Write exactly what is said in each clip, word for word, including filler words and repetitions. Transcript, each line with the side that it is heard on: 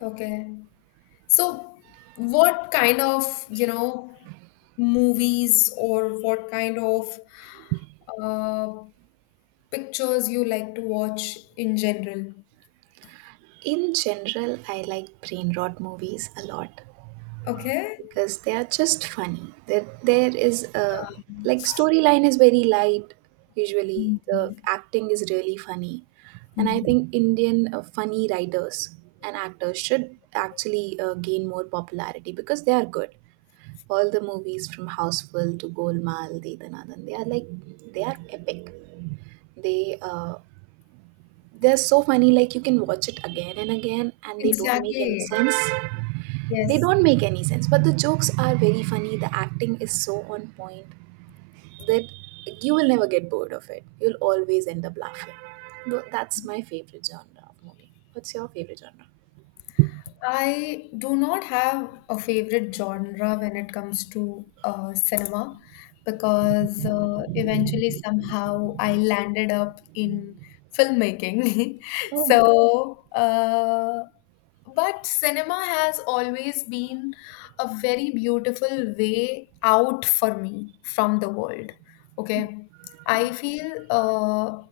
left: Okay. So, what kind of, you know, movies or what kind of uh, pictures you like to watch in general?
right: In general, I like brain rot movies a lot
left: Okay.
right: because they are just funny. There, there is a like storyline is very light. Usually, the acting is really funny, and I
left: Mhm.
right: think Indian uh, funny writers and actors should actually uh, gain more popularity because they are good. All the movies from Houseful to Golmaal, De they are like they are epic. They uh, they're so funny. Like you can watch it again and again, and they don't make any
left: Exactly.
right: sense. They
left: Yes.
right: don't make any sense, but the jokes are very funny. The acting is so on point that you will never get bored of it. You'll always end up laughing. Tho- That's my favorite genre of movie. What's your favorite genre?
left: I do not have a favorite genre when it comes to uh, cinema because uh, eventually somehow I landed up in filmmaking.
right: Oh.
left: So, uh, but cinema has always been a very beautiful way out for me from the world. Okay. I feel uh,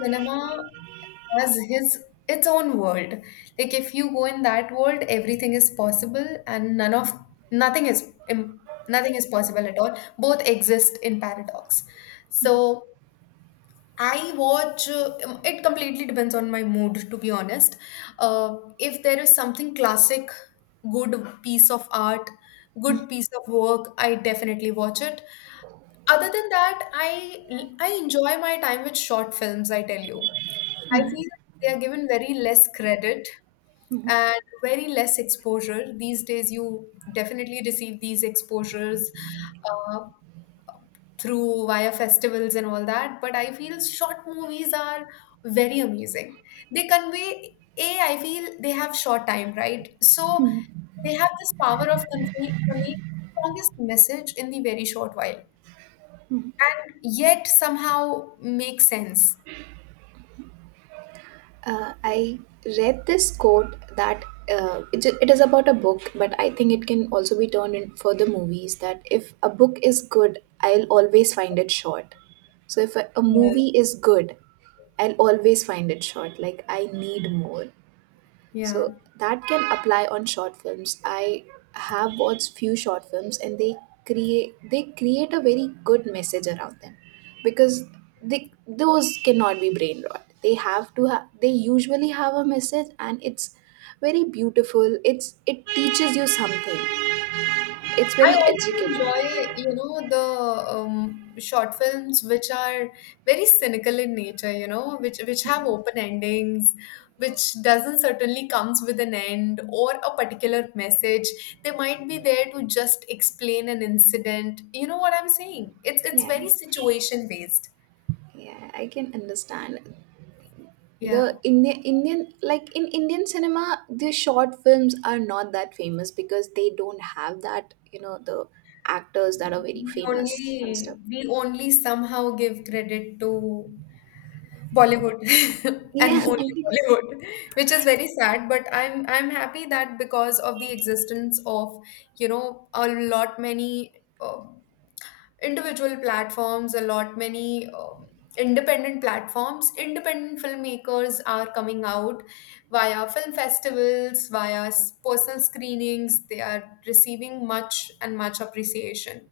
left: cinema has his its own world. Like if you go in that world, everything is possible, and none of nothing is im- nothing is possible at all. Both exist in paradox. So I watch. Uh, um, it completely depends on my mood, to be honest. Uh, if there is something classic, good piece of art, good piece of work, I definitely watch it. Other than that, I I enjoy my time with short films. I tell you. I feel like they are given very less credit
right: Hmm.
left: and very less exposure. These days, you definitely receive these exposures uh, through via festivals and all that. But I feel short movies are very amazing. They convey, A, I feel they have short time, right? So
right: Hmm.
left: they have this power of convey- conveying the strongest message in the very short while, yet somehow makes sense.
right: Uh, I read this quote that uh, it, it is about a book, but I think it can also be turned in for the movies that if a book is good, I'll always find it short. So if a, a
left: Yes.
right: movie is good, I'll always find it short. Like I need more.
left: Yeah.
right: So that can apply on short films. I have watched few short films and they create they create a very good message around them because they those cannot be brain rot. They have to have they usually have a message and it's very beautiful. It's it teaches you something. It's
left: I
right: very
left: also enjoy,
right: educating.
left: you know, the um, short films which are very cynical in nature, you know, which which have open endings, which doesn't certainly comes with an end or a particular message. They might be there to just explain an incident. You know what I'm saying? It's it's
right: Yeah,
left: very situation based.
right: yeah, I can understand.
left: Yeah.
right: the Indian Indian like in Indian cinema, the short films are not that famous because they don't have that, you know, the actors that are very
left: We
right: famous and stuff.
left: only we only somehow give credit to Bollywood and
right: Yeah, I
left: only
right: think,
left: Bollywood, which is very sad, but I'm I'm happy that because of the existence of, you know, a lot many um individual platforms, a lot many um independent platforms, independent filmmakers are coming out via film festivals, via s- personal screenings. They are receiving much and much appreciation.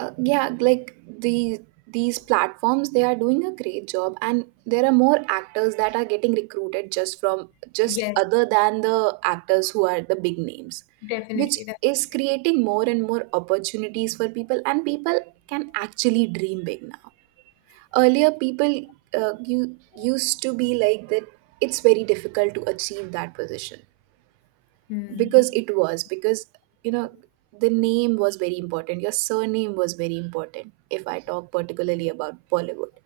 right: uh, yeah, like the these platforms they are doing a great job and there are more actors that are getting recruited just from just
left: Yes,
right: other than the actors who are the big names which
left: definitely,
right: is
left: definitely.
right: creating more and more opportunities for people and people can actually dream big now earlier people uh, you used to be like that it's very difficult to achieve that position because
left: Hmm.
right: it was because you know the name was very important your surname was very important if I talk particularly about Bollywood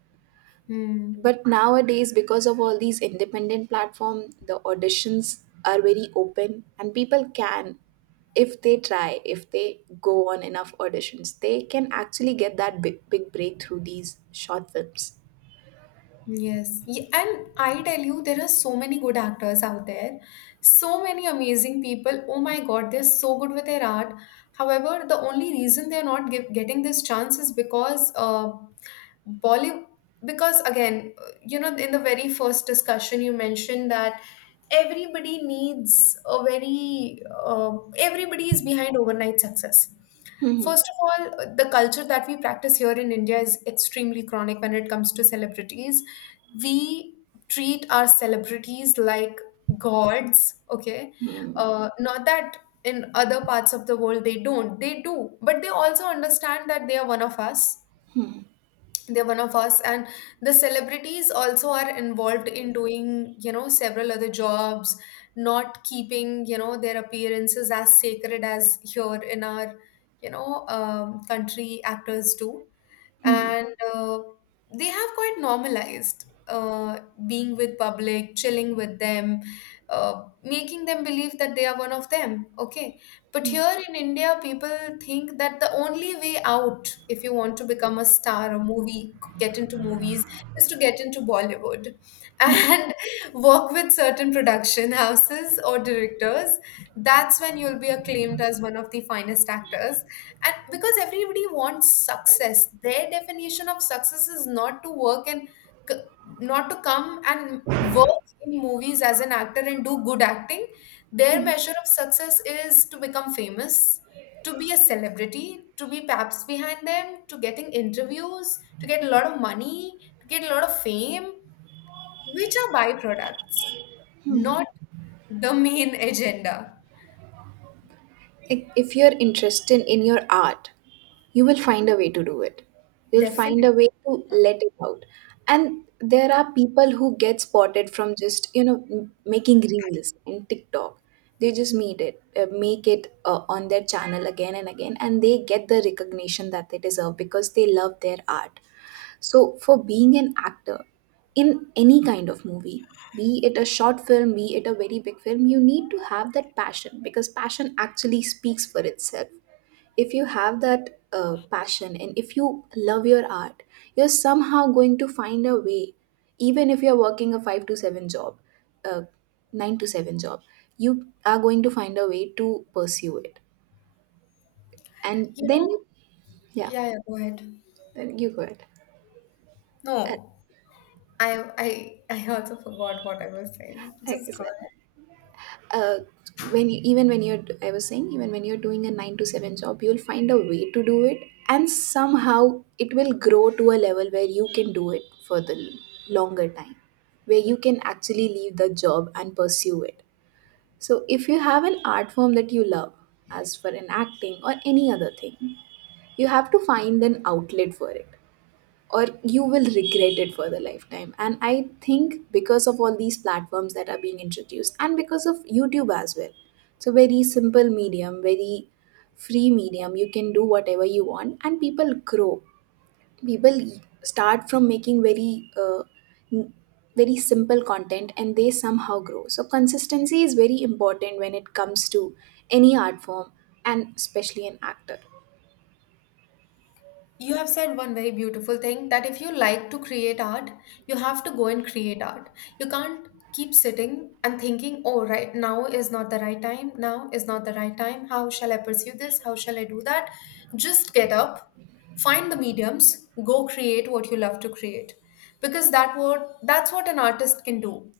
left: Hmm.
right: but nowadays because of all these independent platform the auditions are very open and people can if they try if they go on enough auditions they can actually get that big big breakthrough these short films.
left: Yes. Yeah, and I tell you, there are so many good actors out there, so many amazing people. Oh my God, they're so good with their art. However, the only reason they're not give, getting this chance is because uh, Bollywood. Because again, uh, you know, in the very first discussion, you mentioned that everybody needs a very uh, everybody is behind overnight success.
right: Hmm.
left: First of all, the culture that we practice here in India is extremely chronic when it comes to celebrities. We treat our celebrities like gods. Okay. Uh, not that in other parts of the world they don't, they do, but they also understand that they are one of us. They're one of us, and the celebrities also are involved in doing, you know, several other jobs, not keeping, you know, their appearances as sacred as here in our, you know, um, country actors do.
right: Hmm,
left: And uh, they have quite normalized uh, being with public, chilling with them, uh, making them believe that they are one of them. Okay, but
right: hmm,
left: here in India, people think that the only way out, if you want to become a star, a movie, get into movies, is to get into Bollywood
right: hmm.
left: and work with certain production houses or directors. That's when you'll be acclaimed as one of the finest actors, and because everybody wants success, their definition of success is not to work and c- not to come and work in movies as an actor and do good acting. Their measure of success is to become famous, to be a celebrity, to be paps behind them, to getting interviews, to get a lot of money, to get a lot of fame, which are byproducts, not the main agenda.
right: Like, if you're interested in your art, you will find a way to do it. You'll find a
left: Definitely.
right: way to let it out. And there are people who get spotted from just, you know, m- making reels and TikTok. They just made it, uh, make it uh, on their channel again and again, and they get the recognition that they deserve because they love their art. So, for being an actor in any kind of movie, be it a short film, be it a very big film, you need to have that passion because passion actually speaks for itself. If you have that uh, passion and if you love your art, you're somehow going to find a way, even if you're working a five to seven job, a nine to seven job, you are going to find a way to pursue it. And
left: You know.
right: then you, yeah,
left: Yeah, yeah, go ahead.
right: then you go ahead. Uh,
left: No. I I I also forgot what I was saying.
right: I
left: Just
right: guess.
left: go ahead.
right: uh, when you, Even when you're i was saying even when you're doing a nine to seven job you'll find a way to do it and somehow it will grow to a level where you can do it for the l- longer time where you can actually leave the job and pursue it. So if you have an art form that you love as for an acting or any other thing, you have to find an outlet for it or you will regret it for the lifetime. And I think because of all these platforms that are being introduced and because of YouTube as well, it's a very simple medium, very free medium, you can do whatever you want and people grow. People start from making very uh, n- very simple content and they somehow grow. So consistency is very important when it comes to any art form, and especially an actor.
left: You have said one very beautiful thing that if you like to create art, you have to go and create art. You can't keep sitting and thinking, oh, right now is not the right time. Now is not the right time. How shall I pursue this? How shall I do that? Just get up, find the mediums, go create what you love to create, because that what that's what an artist can do.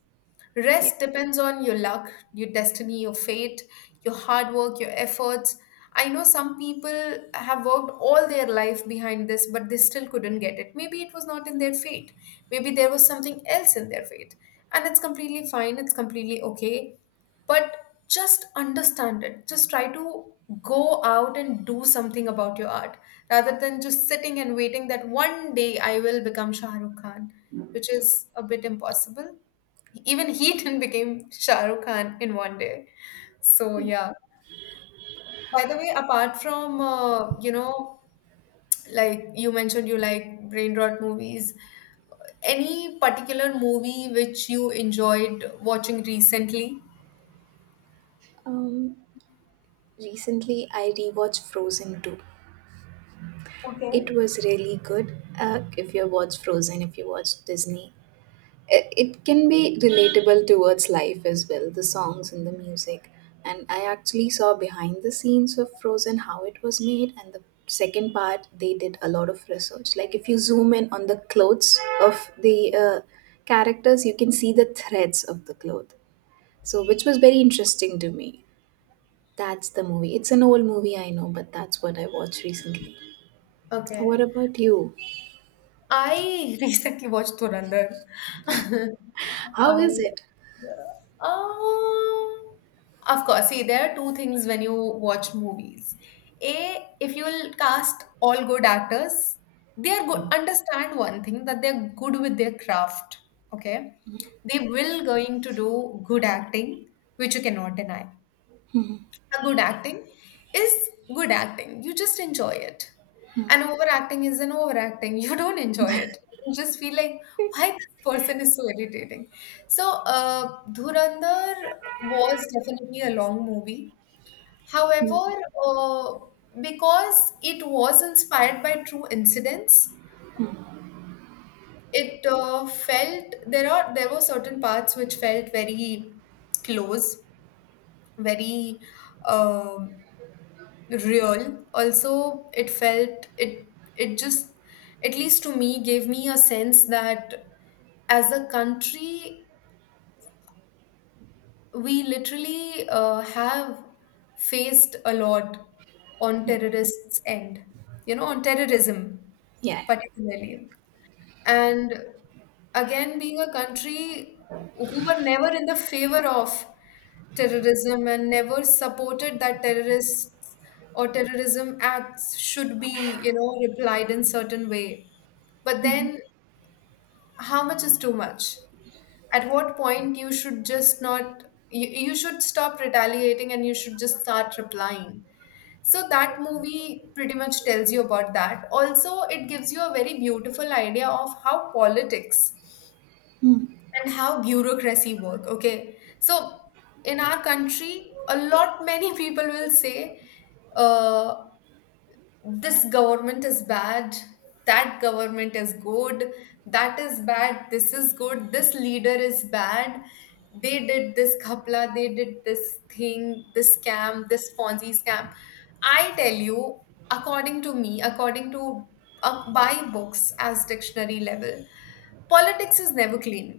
right: Yeah.
left: Rest depends on your luck, your destiny, your fate, your hard work, your efforts. I know some people have worked all their life behind this, but they still couldn't get it. Maybe it was not in their fate. Maybe there was something else in their fate. And it's completely fine, it's completely okay. But just understand it. Just try to go out and do something about your art rather than just sitting and waiting that one day I will become Shah Rukh Khan, which is a bit impossible. Even he didn't became Shah Rukh Khan in one day. So yeah. By the way, apart from uh, you know, like you mentioned, you like brain rot movies. Any particular movie which you enjoyed watching recently?
right: um recently I rewatched Frozen two.
left: Okay.
right: It was really good. Uh, if you watch Frozen, if you watch Disney, it, it can be relatable towards life as well, the songs and the music. And I actually saw behind the scenes of Frozen how it was made, and the second part they did a lot of research. Like if you zoom in on the clothes of the uh, characters, you can see the threads of the cloth. So, which was very interesting to me. That's the movie. It's an old movie, I know, but that's what I watched recently. What
left: Okay.
right: about you?
left: I recently watched Dhurandhar.
right: How is
left: I,
right: it?
left: uh, of course, see, there are two things when you watch movies. A, if you will cast all good actors, they are good.
right: Um.
left: Understand one thing that they're good with their craft. Okay, they will going to do good acting, which you cannot deny. A good acting is good acting. You just enjoy it. And overacting is an overacting. You don't enjoy it. You just feel like, why this person is so irritating. So, uh, Dhurandhar was definitely a long movie. However, uh, because it was inspired by true incidents, it uh, felt there are there were certain parts which felt very close, very um real. Also, it felt it, it just, at least to me, gave me a sense that as a country, we literally uh, have faced a lot on terrorists end, you know, on terrorism
right: Yeah.
left: particularly. And again, being a country who were never in the favor of terrorism and never supported that terrorists or terrorism acts should be, you know, replied in certain way, but then how much is too much, at what point you should just not, you, you should stop retaliating and you should just start replying. So that movie pretty much tells you about that. Also, it gives you a very beautiful idea of how politics
right: Hmm,
left: and how bureaucracy work. Okay, so in our country, a lot many people will say, uh, this government is bad, that government is good, that is bad, this is good, this leader is bad, they did this khapla, they did this thing, this scam, this ponzi scam. I tell you, according to me, according to uh, by books as dictionary level, politics is never clean.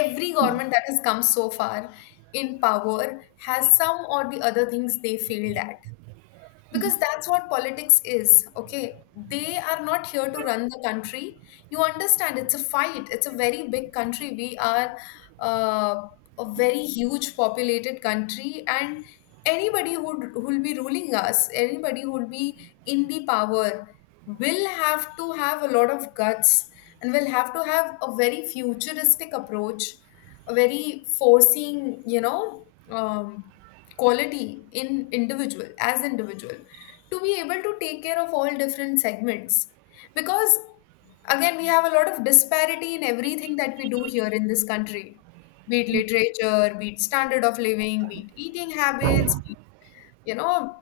left: Every
right: hmm.
left: government that has come so far in power has some or the other things they failed at, because that's what politics is. Okay, they are not here to run the country, you understand. It's a fight, it's a very big country we are, uh, a very huge populated country, and anybody who who'll be ruling us, anybody who'll be in the power will have to have a lot of guts and will have to have a very futuristic approach, a very foreseeing, you know, um, quality in individual as individual, to be able to take care of all different segments, because again, we have a lot of disparity in everything that we do here in this country, be it literature, be it standard of living, be it eating habits, be it, you know,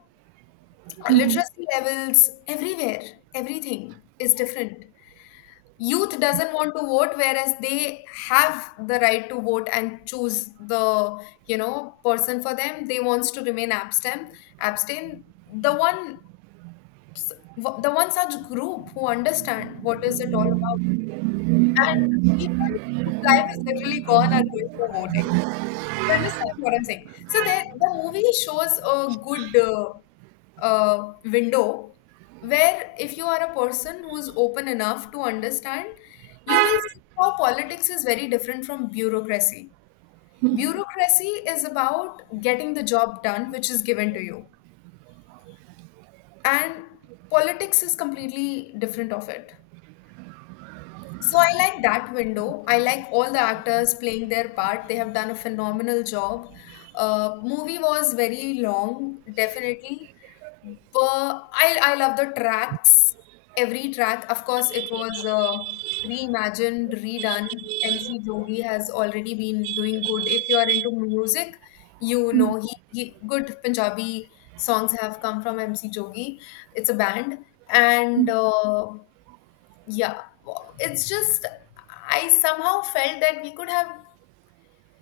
left: literacy levels. Everywhere, everything is different. Youth doesn't want to vote, whereas they have the right to vote and choose the, you know, person for them. They wants to remain abstain, abstain. The one, the one such group who understand what is it all about, and the people whose life is literally gone are going for voting. You understand what I'm saying? So there, the movie shows a good uh, uh, window where if you are a person who's open enough to understand, you will see how politics is very different from bureaucracy. Bureaucracy is about getting the job done which is given to you, and politics is completely different of it. So I like that window. I like all the actors playing their part. They have done a phenomenal job. Uh, movie was very long, definitely. But I I love the tracks. Every track, of course, it was uh, reimagined, redone. M C Jogi has already been doing good. If you are into music, you know he, he good Punjabi songs have come from M C Jogi. It's a band, and uh, yeah, wo- it's just I somehow felt that we could have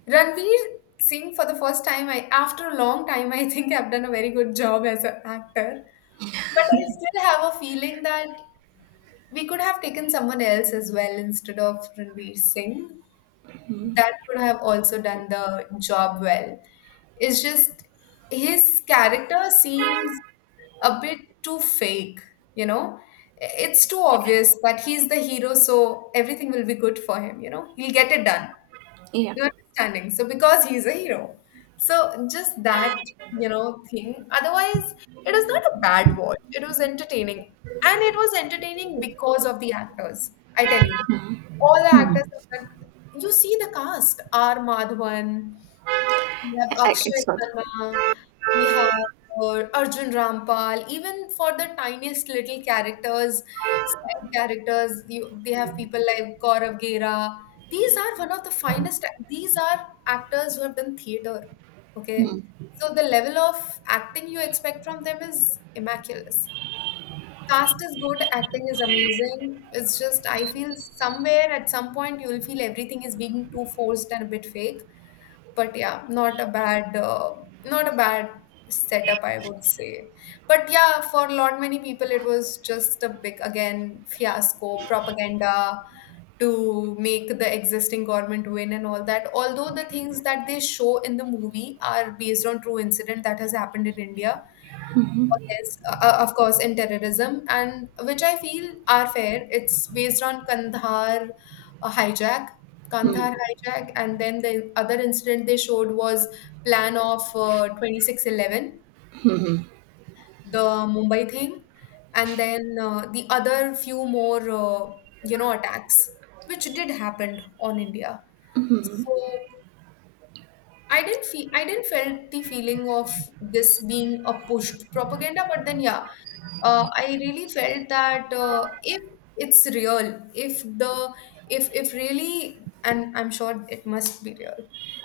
left: Ranveer Singh for the first time. I after a long time, I think I've done a very good job as an actor, but I still have a feeling that we could have taken someone else as well instead of Ranveer Singh. That could have also done the job well. It's just his character seems a bit too fake, you know? It's too obvious that he's the hero, so everything will be good for him, you know? He'll get it done.
right: Yeah.
left: You understanding? So because he's a hero. So just that, you know, thing. Otherwise, it was not a bad watch. It was entertaining. And it was entertaining because of the actors. I tell you. All the actors, have done- you see the cast. R. Madhavan, we
right: I,
left: have
right: I I
left: Akshay
right: saw that.
left: Khanna, we have uh, Arjun Rampal. Even for the tiniest little characters, side characters, you, they have people like Gaurav Gera. These are one of the finest. These are actors who have done theater. Okay,
right: Hmm.
left: so the level of acting you expect from them is immaculate. Cast is good, acting is amazing. It's just I feel somewhere at some point you will feel everything is being too forced and a bit fake, but yeah, not a bad uh, not a bad setup, I would say. But yeah, for a lot many people it was just a big, again, fiasco propaganda to make the existing government win and all that, although the things that they show in the movie are based on true incident that has happened in India. Yes, uh, uh, of course, in terrorism, and which I feel are fair. It's based on Kandahar uh, hijack, Kandahar hijack, and then the other incident they showed was plan of uh, twenty six eleven, the Mumbai thing, and then uh, the other few more, uh, you know, attacks which did happen on India. So I didn't feel I didn't felt the feeling of this being a pushed propaganda, but then yeah, uh, I really felt that uh, if it's real, if the if if really, and I'm sure it must be real,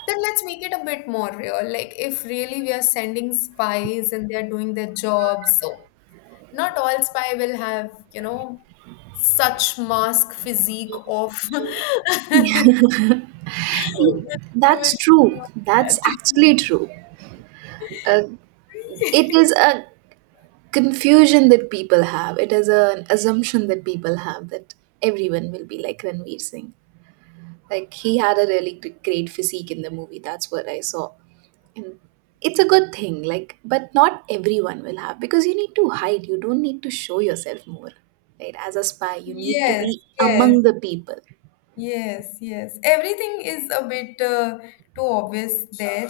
left: then let's make it a bit more real. Like if really we are sending spies and they're doing their jobs, so not all spy will have you know such mask physique of
right: That's true.
left: individual.
right: That's actually true. Uh, it is a confusion that people have. It is an assumption that people have that everyone will be like Ranveer Singh. Like he had a really gr- great physique in the movie. That's what I saw. And it's a good thing. Like, but not everyone will have because you need to hide. You don't need to show yourself more. Right? As a spy, you need to
left: Yes,
right: be
left: yes.
right: among the people.
left: Yes, yes. Everything is a bit uh, too obvious there.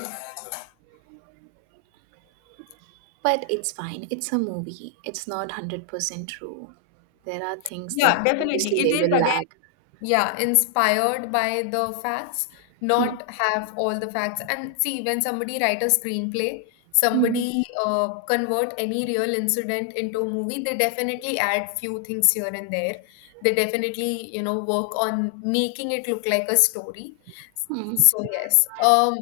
right: But it's fine. It's a movie. It's not one hundred percent true. There are things
left: Yeah,
right: that
left: definitely.
right: obviously
left: It
right: they
left: is
right: will
left: again,
right: lag.
left: yeah, inspired by the facts,
right: Hmm.
left: not have all the facts. And see, when somebody write a screenplay,
right: Hmm.
left: somebody uh, convert any real incident into a movie, they definitely add few things here and there. They definitely, you know, work on making it look like a story.
right: Hmm.
left: So yes. Um,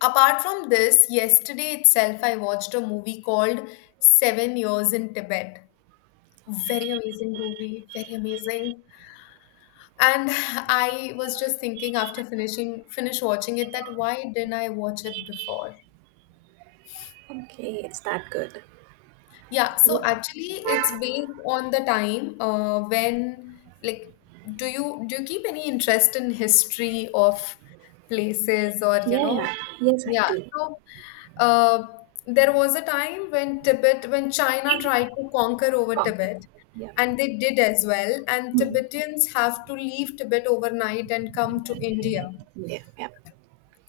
left: Apart from this, yesterday itself, I watched a movie called Seven Years in Tibet. Very amazing movie, very amazing. And I was just thinking after finishing finish watching it that why didn't I watch it before?
right: Okay, it's that good.
left: Yeah, so
right: What-
left: actually, it's based on the time uh, when like do you do you keep any interest in history of places, or you
right: Yeah,
left: know
right: yeah. Yes, I
left: yeah,
right: do.
left: so Uh, there was a time when Tibet, when China tried to conquer over
right: Conquer.
left: Tibet,
right: Yeah.
left: and they did as well. And
right: Hmm.
left: Tibetans have to leave Tibet overnight and come to India.
right: Yeah, yeah.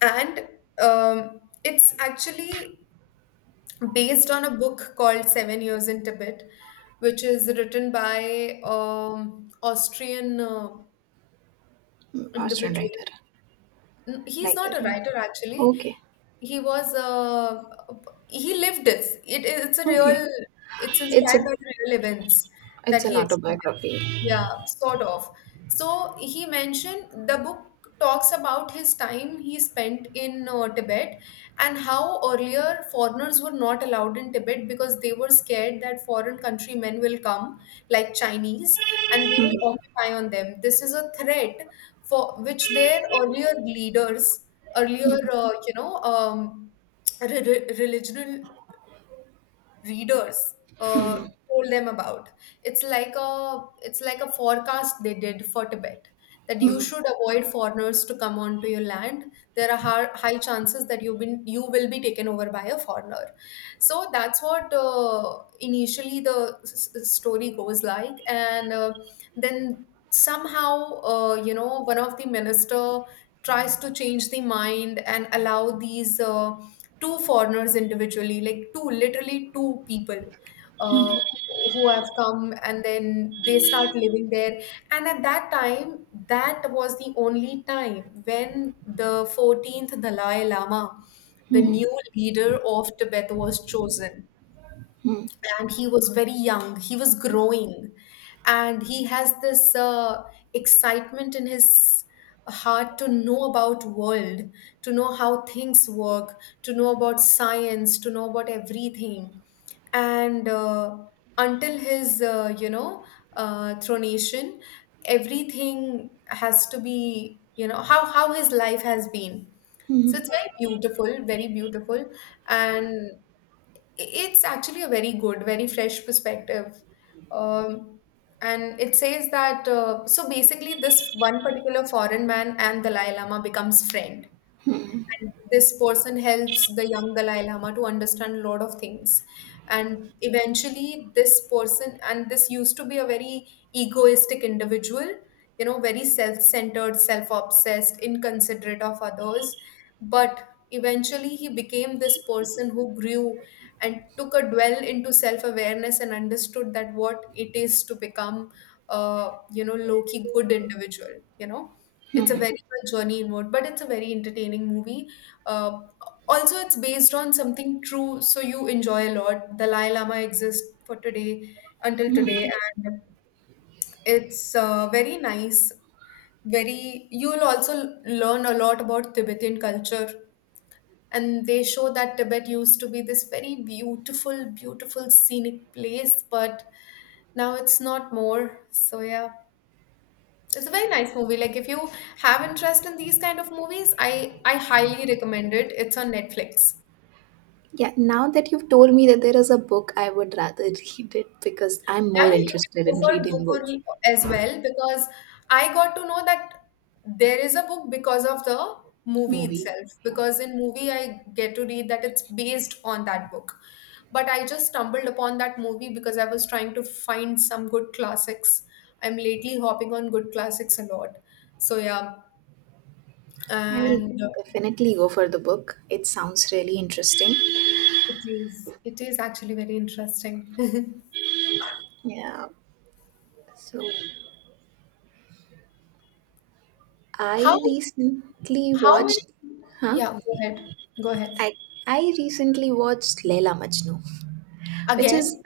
left: And um, it's actually based on a book called Seven Years in Tibet, which is written by um, Austrian uh,
right: Hmm. Austrian
left: individual.
right: writer.
left: N- He's
right: Writer,
left: not a
right: yeah.
left: writer actually.
right: Okay.
left: He was uh, he lived it. It it's a
right: Okay.
left: real it's
right: It's
left: inspired
right: a
left: by the real events
right: it's
left: that
right: an
left: he experienced.
right: autobiography.
left: Yeah, sort of. So he mentioned the book talks about his time he spent in uh, Tibet, and how earlier foreigners were not allowed in Tibet because they were scared that foreign countrymen will come, like Chinese, and they will occupy on them. This is a threat for which their earlier leaders, earlier uh, you know um, re- re- religional readers uh, told them about. It's like a it's like a forecast they did for Tibet, that you
right: Hmm.
left: should avoid foreigners to come onto your land. There are har- high chances that you've been you will be taken over by a foreigner. So that's what uh, initially the s- s- story goes like, and uh, then somehow, uh, you know one of the minister tries to change the mind and allow these. Uh, two foreigners individually, like two, literally two people uh, who have come, and then they start living there. And at that time, that was the only time when the fourteenth Dalai Lama, the
right: Hmm.
left: new leader of Tibet, was chosen,
right: Hmm.
left: and he was very young, he was growing, and he has this uh, excitement in his heart to know about world, to know how things work, to know about science, to know about everything. And uh, until his uh, you know uh, thronation, everything has to be, you know how how his life has been. So
right: Hmm.
left: it's very beautiful, very beautiful. And it's actually a very good, very fresh perspective. Um, and it says that uh, so basically, this one particular foreign man and Dalai Lama becomes friend, and this person helps the young Dalai Lama to understand a lot of things. And eventually, this person, and this used to be a very egoistic individual, you know, very self centered, self obsessed, inconsiderate of others. But eventually, he became this person who grew and took a dwell into self awareness and understood that what it is to become a, you know, low key good individual. you know it's a very good journey inward, but it's a very entertaining movie. Uh, Also, it's based on something true, so you enjoy a lot. Dalai Lama exists for today, until today, and it's uh, very nice. Very, you will also learn a lot about Tibetan culture, and they show that Tibet used to be this very beautiful, beautiful scenic place, but now it's not more. So yeah. It's a very nice movie. Like if you have interest in these kind of movies, I I highly recommend it. It's on Netflix.
right: Yeah, now that you've told me that there is a book, I would rather read it because I'm
left: Yeah,
right: more
left: yeah, you can
right: interested
left: go
right: in reading
left: for
right: books,
left: Google as well, because I got to know that there is a book because of the movie
right: movie.
left: itself.
right: Yeah.
left: Because in movie I get to read that it's based on that book. But I just stumbled upon that movie because I was trying to find some good classics. I'm lately hopping on good classics a lot. So yeah,
right: I will
left: and uh,
right: definitely go for the book. It sounds really interesting.
left: it is. It is actually very interesting.
right: Yeah. So
left: How
right: I recently
left: how many?
right: watched, huh?
left: Yeah, go ahead. Go ahead.
right: I I recently watched Leela Majnu, which is
left: Again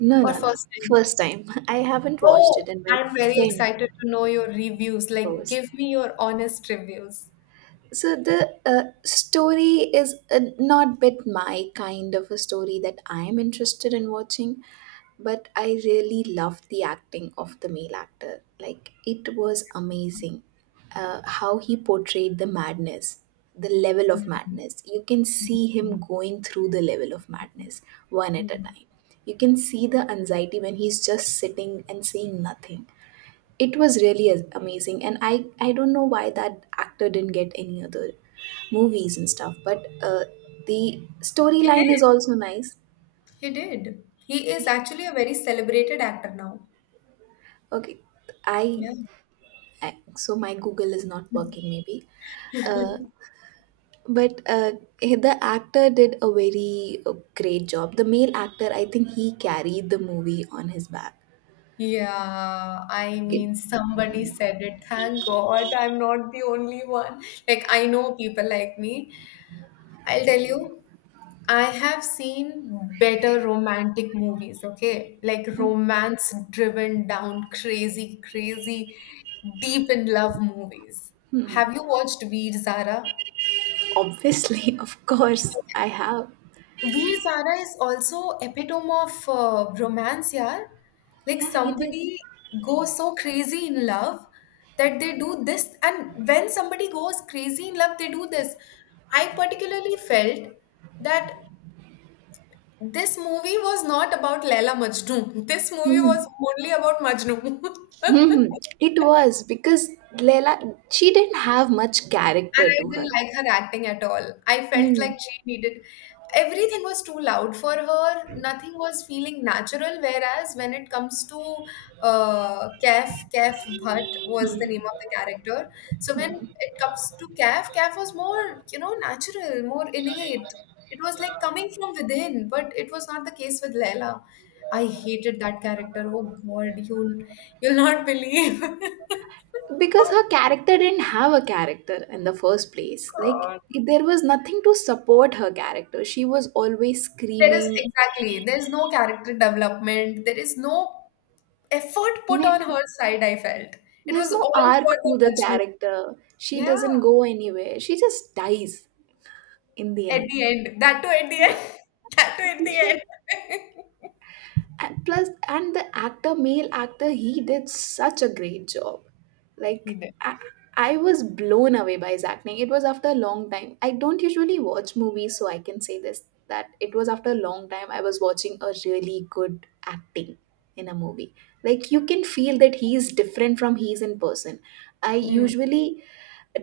right: no,
left: or
right: no, no.
left: first
right: First
left: time?
right: time. I haven't watched
left: Oh,
right: it, and my
left: I'm very
right: friend
left: excited to know your reviews. Like,
right: first.
left: give me your honest reviews.
right: So the uh, story is uh, not bit my kind of a story that I am interested in watching, but I really loved the acting of the male actor. Like it was amazing, uh, how he portrayed the madness, the level of madness. You can see him going through the level of madness one at a
left: Yeah.
right: time. You can see the anxiety when he's just sitting and saying nothing. It was really a- amazing. And i i don't know why that actor didn't get any other movies and stuff, but uh, the
left: He did.
right: storyline is also nice.
left: He did. He is actually a very celebrated actor now.
right: Okay. i,
left: Yeah.
right: I so my Google is not working maybe. uh, but uh, the actor did a very uh, great job. The male actor I think he carried the movie on his back.
left: Yeah, I
right: It
left: mean, somebody said it. Thank God I'm not the only one. Like, I know people like me. I'll tell you, I have seen better romantic movies, okay? Like romance driven down, crazy, crazy, deep in love movies. Have you watched Veer Zara?
right: obviously of course I have.
left: Veer Zara is also epitome of uh, romance, yaar. Like
right: Yeah, he did.
left: somebody goes so crazy in love that they do this, and when somebody goes crazy in love, they do this. I particularly felt that This movie was not about Laila Majnu. This movie
right: Mm-hmm.
left: was only about Majnu.
right: Hmm, it was because Leela, she didn't have much
left: And
right: character
left: I
right: to her.
left: didn't like her acting at all. I felt
right: Hmm.
left: like she needed, everything was too loud for her. Nothing was feeling natural. Whereas when it comes to uh, Kaif, Kaif Bhatt was the name
right: Hmm.
left: of the character. So when it comes to Kaif, Kaif was more, you know natural, more innate. It was like coming from within, but it was not the case with Leila. I hated that character. Oh God, you will, you'll you'll not believe.
right: Because her character didn't have a character in the first place. Like, there was nothing to support her character. She was always
left: There is
right: screaming.
left: exactly, there's no character development, there is no effort put
right: Ne-
left: on her side, I felt. It
right: There's
left: was
right: no
left: all
right: arc
left: for the
right: to the
left: Majnu.
right: character. She
left: Yeah,
right: doesn't go anywhere. She just dies in the
left: at
right: end.
left: the end. That too at the
right: Yeah.
left: end. That too at the end.
right: and plus and the actor male actor he did such a great job.
left: He
right: like
left: did.
right: I, I was blown away by his acting. It was after a long time. I don't usually watch movies, so I can say this that it was after a long time I was watching a really good acting in a movie. Like you can feel that he's different from he's in person. I
left: Hmm.
right: usually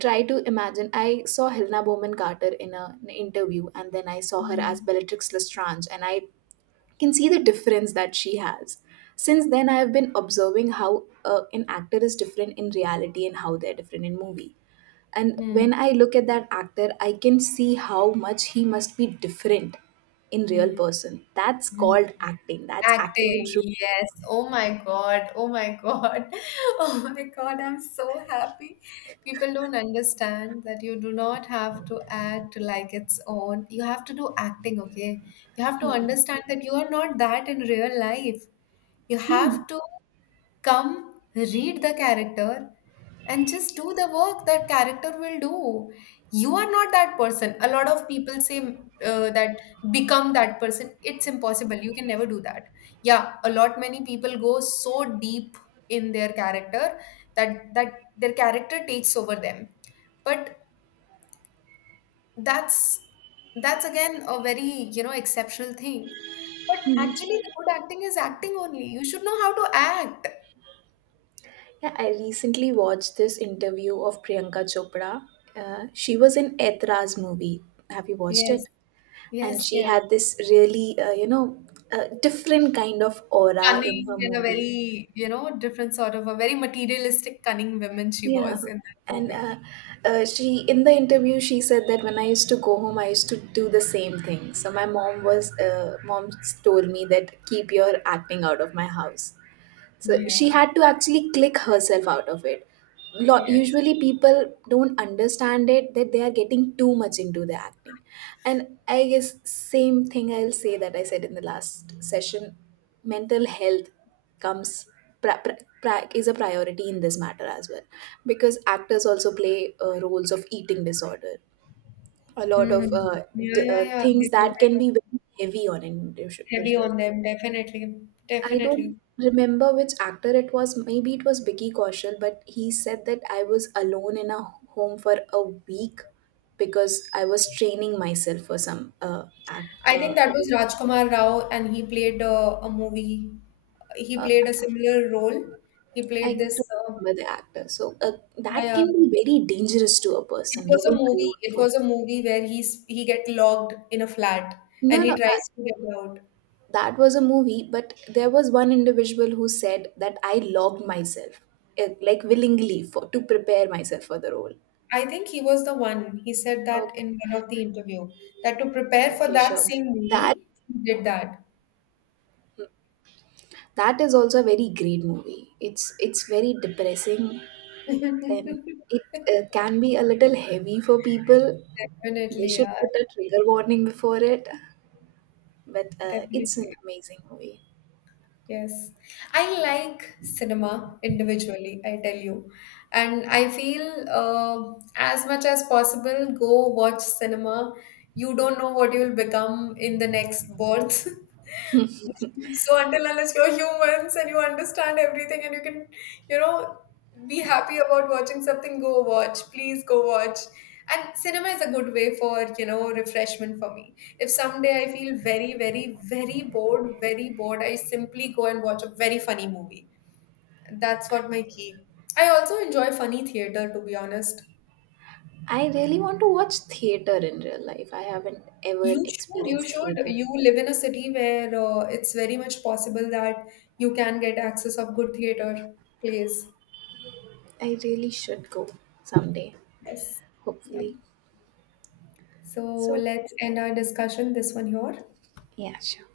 right: try to imagine I saw Helena Bowman Carter in a, an interview and then I saw her as
left: Hmm.
right: Bellatrix Lestrange and I can see the difference that she has. Since then, I have been observing how uh, an actor is different in reality and how they're different in movie. And
left: Hmm.
right: when I look at that actor, I can see how much he must be different in real
left: Hmm.
right: person. That's
left: Hmm.
right: called acting. That's acting in
left: Acting,
right: true
left: yes.
right: sense.
left: Oh my God. Oh my God. Oh my God. I'm so happy. People don't understand that you do not have to act like it's on. You have to do acting, okay? You have to understand that you are not that in real life. You
right: Hmm.
left: have to come, read the character, and just do the work that character will do. You are not that person. A lot of people say uh, that become that person. It's impossible, you can never do that. Yeah, a lot many people go so deep in their character that that their character takes over them, but that's that's again a very, you know exceptional thing. But actually the good acting is acting only, you should know how to act.
right: Yeah, I recently watched this interview of Priyanka Chopra. Uh, she was in Etra's movie. Have you watched
left: Yes,
right: it? And
left: yes,
right: she
left: yes,
right: had this really, uh, you know, uh, different kind of aura in
left: cunning
right: her
left: and a
right: movie.
left: very, you know, different sort of a very materialistic, cunning woman she
right: Yeah.
left: was in that
right: And
left: movie.
right: uh, uh, she in the interview she said that when I used to go home I used to do the same thing, so my mom was uh, mom told me that keep your acting out of my house. So she
left: Yeah,
right: had to actually click herself out of it. Lot,
left: yes.
right: usually people don't understand it that they are getting too much into the acting. And I guess same thing I'll say that I said in the last session, mental health comes pra- pra- pra- is a priority in this matter as well because actors also play uh, roles of eating disorder, a lot of
left: Hmm.
right: uh,
left: Yeah,
right: d-
left: yeah,
right: uh,
left: yeah. They
right: things
left: do,
right: that
left: they
right: can be
left: do.
right: very heavy on an
left: Heavy
right: individual.
left: on them, definitely.
right: I don't
left: Definitely.
right: remember which actor it was. Maybe it was Vicky Kaushal, but he said that I was alone in a home for a week because I was training myself for some uh, act.
left: I think
right: Uh,
left: that was Rajkumar Rao, and he played uh, a movie. He
right: uh,
left: played a similar role. He
right: I
left: played
right: don't
left: this. Uh,
right: remember the actor. So uh,
left: yeah,
right: that
left: yeah.
right: can be very dangerous to a
left: It
right: person
left: was a
right: living alone
left: movie. It
right: for.
left: was a movie where he's he get locked in a flat and
right: No,
left: he
right: no, uh,
left: tries to get out.
right: That was a movie, but there was one individual who said that I logged myself, uh, like willingly, for to prepare myself for the role.
left: I think he was the one. He said that
right: Okay,
left: in one of the interview that to prepare for
right: okay,
left: that
right: sure.
left: same
right: That
left: movie, he did that.
right: That is also a very great movie. It's it's very depressing and it uh, can be a little heavy for people. They
left: Definitely,
right: should
left: yeah,
right: put a trigger warning before it, but uh, it's an
left: definitely.
right: amazing movie.
left: Yes, I like cinema individually, I tell you. And I feel uh, as much as possible, go watch cinema. You don't know what you'll become in the next birth. So until unless you're humans and you understand everything and you can, you know, be happy about watching something, go watch. Please go watch. And cinema is a good way for, you know, refreshment for me. If someday I feel very, very, very bored, very bored, I simply go and watch a very funny movie. That's what my key. I also enjoy funny theater, to be honest.
right: I really want to watch theater in real life. I haven't ever
left: You should, you
right: experienced
left: should.
right: theater.
left: You live in a city where uh, it's very much possible that you can get access of good theater plays.
right: I really should go someday,
left: Yes. Yeah.
right: hopefully.
left: So
right: So,
left: let's end our discussion. This one here.
right: yeah, sure.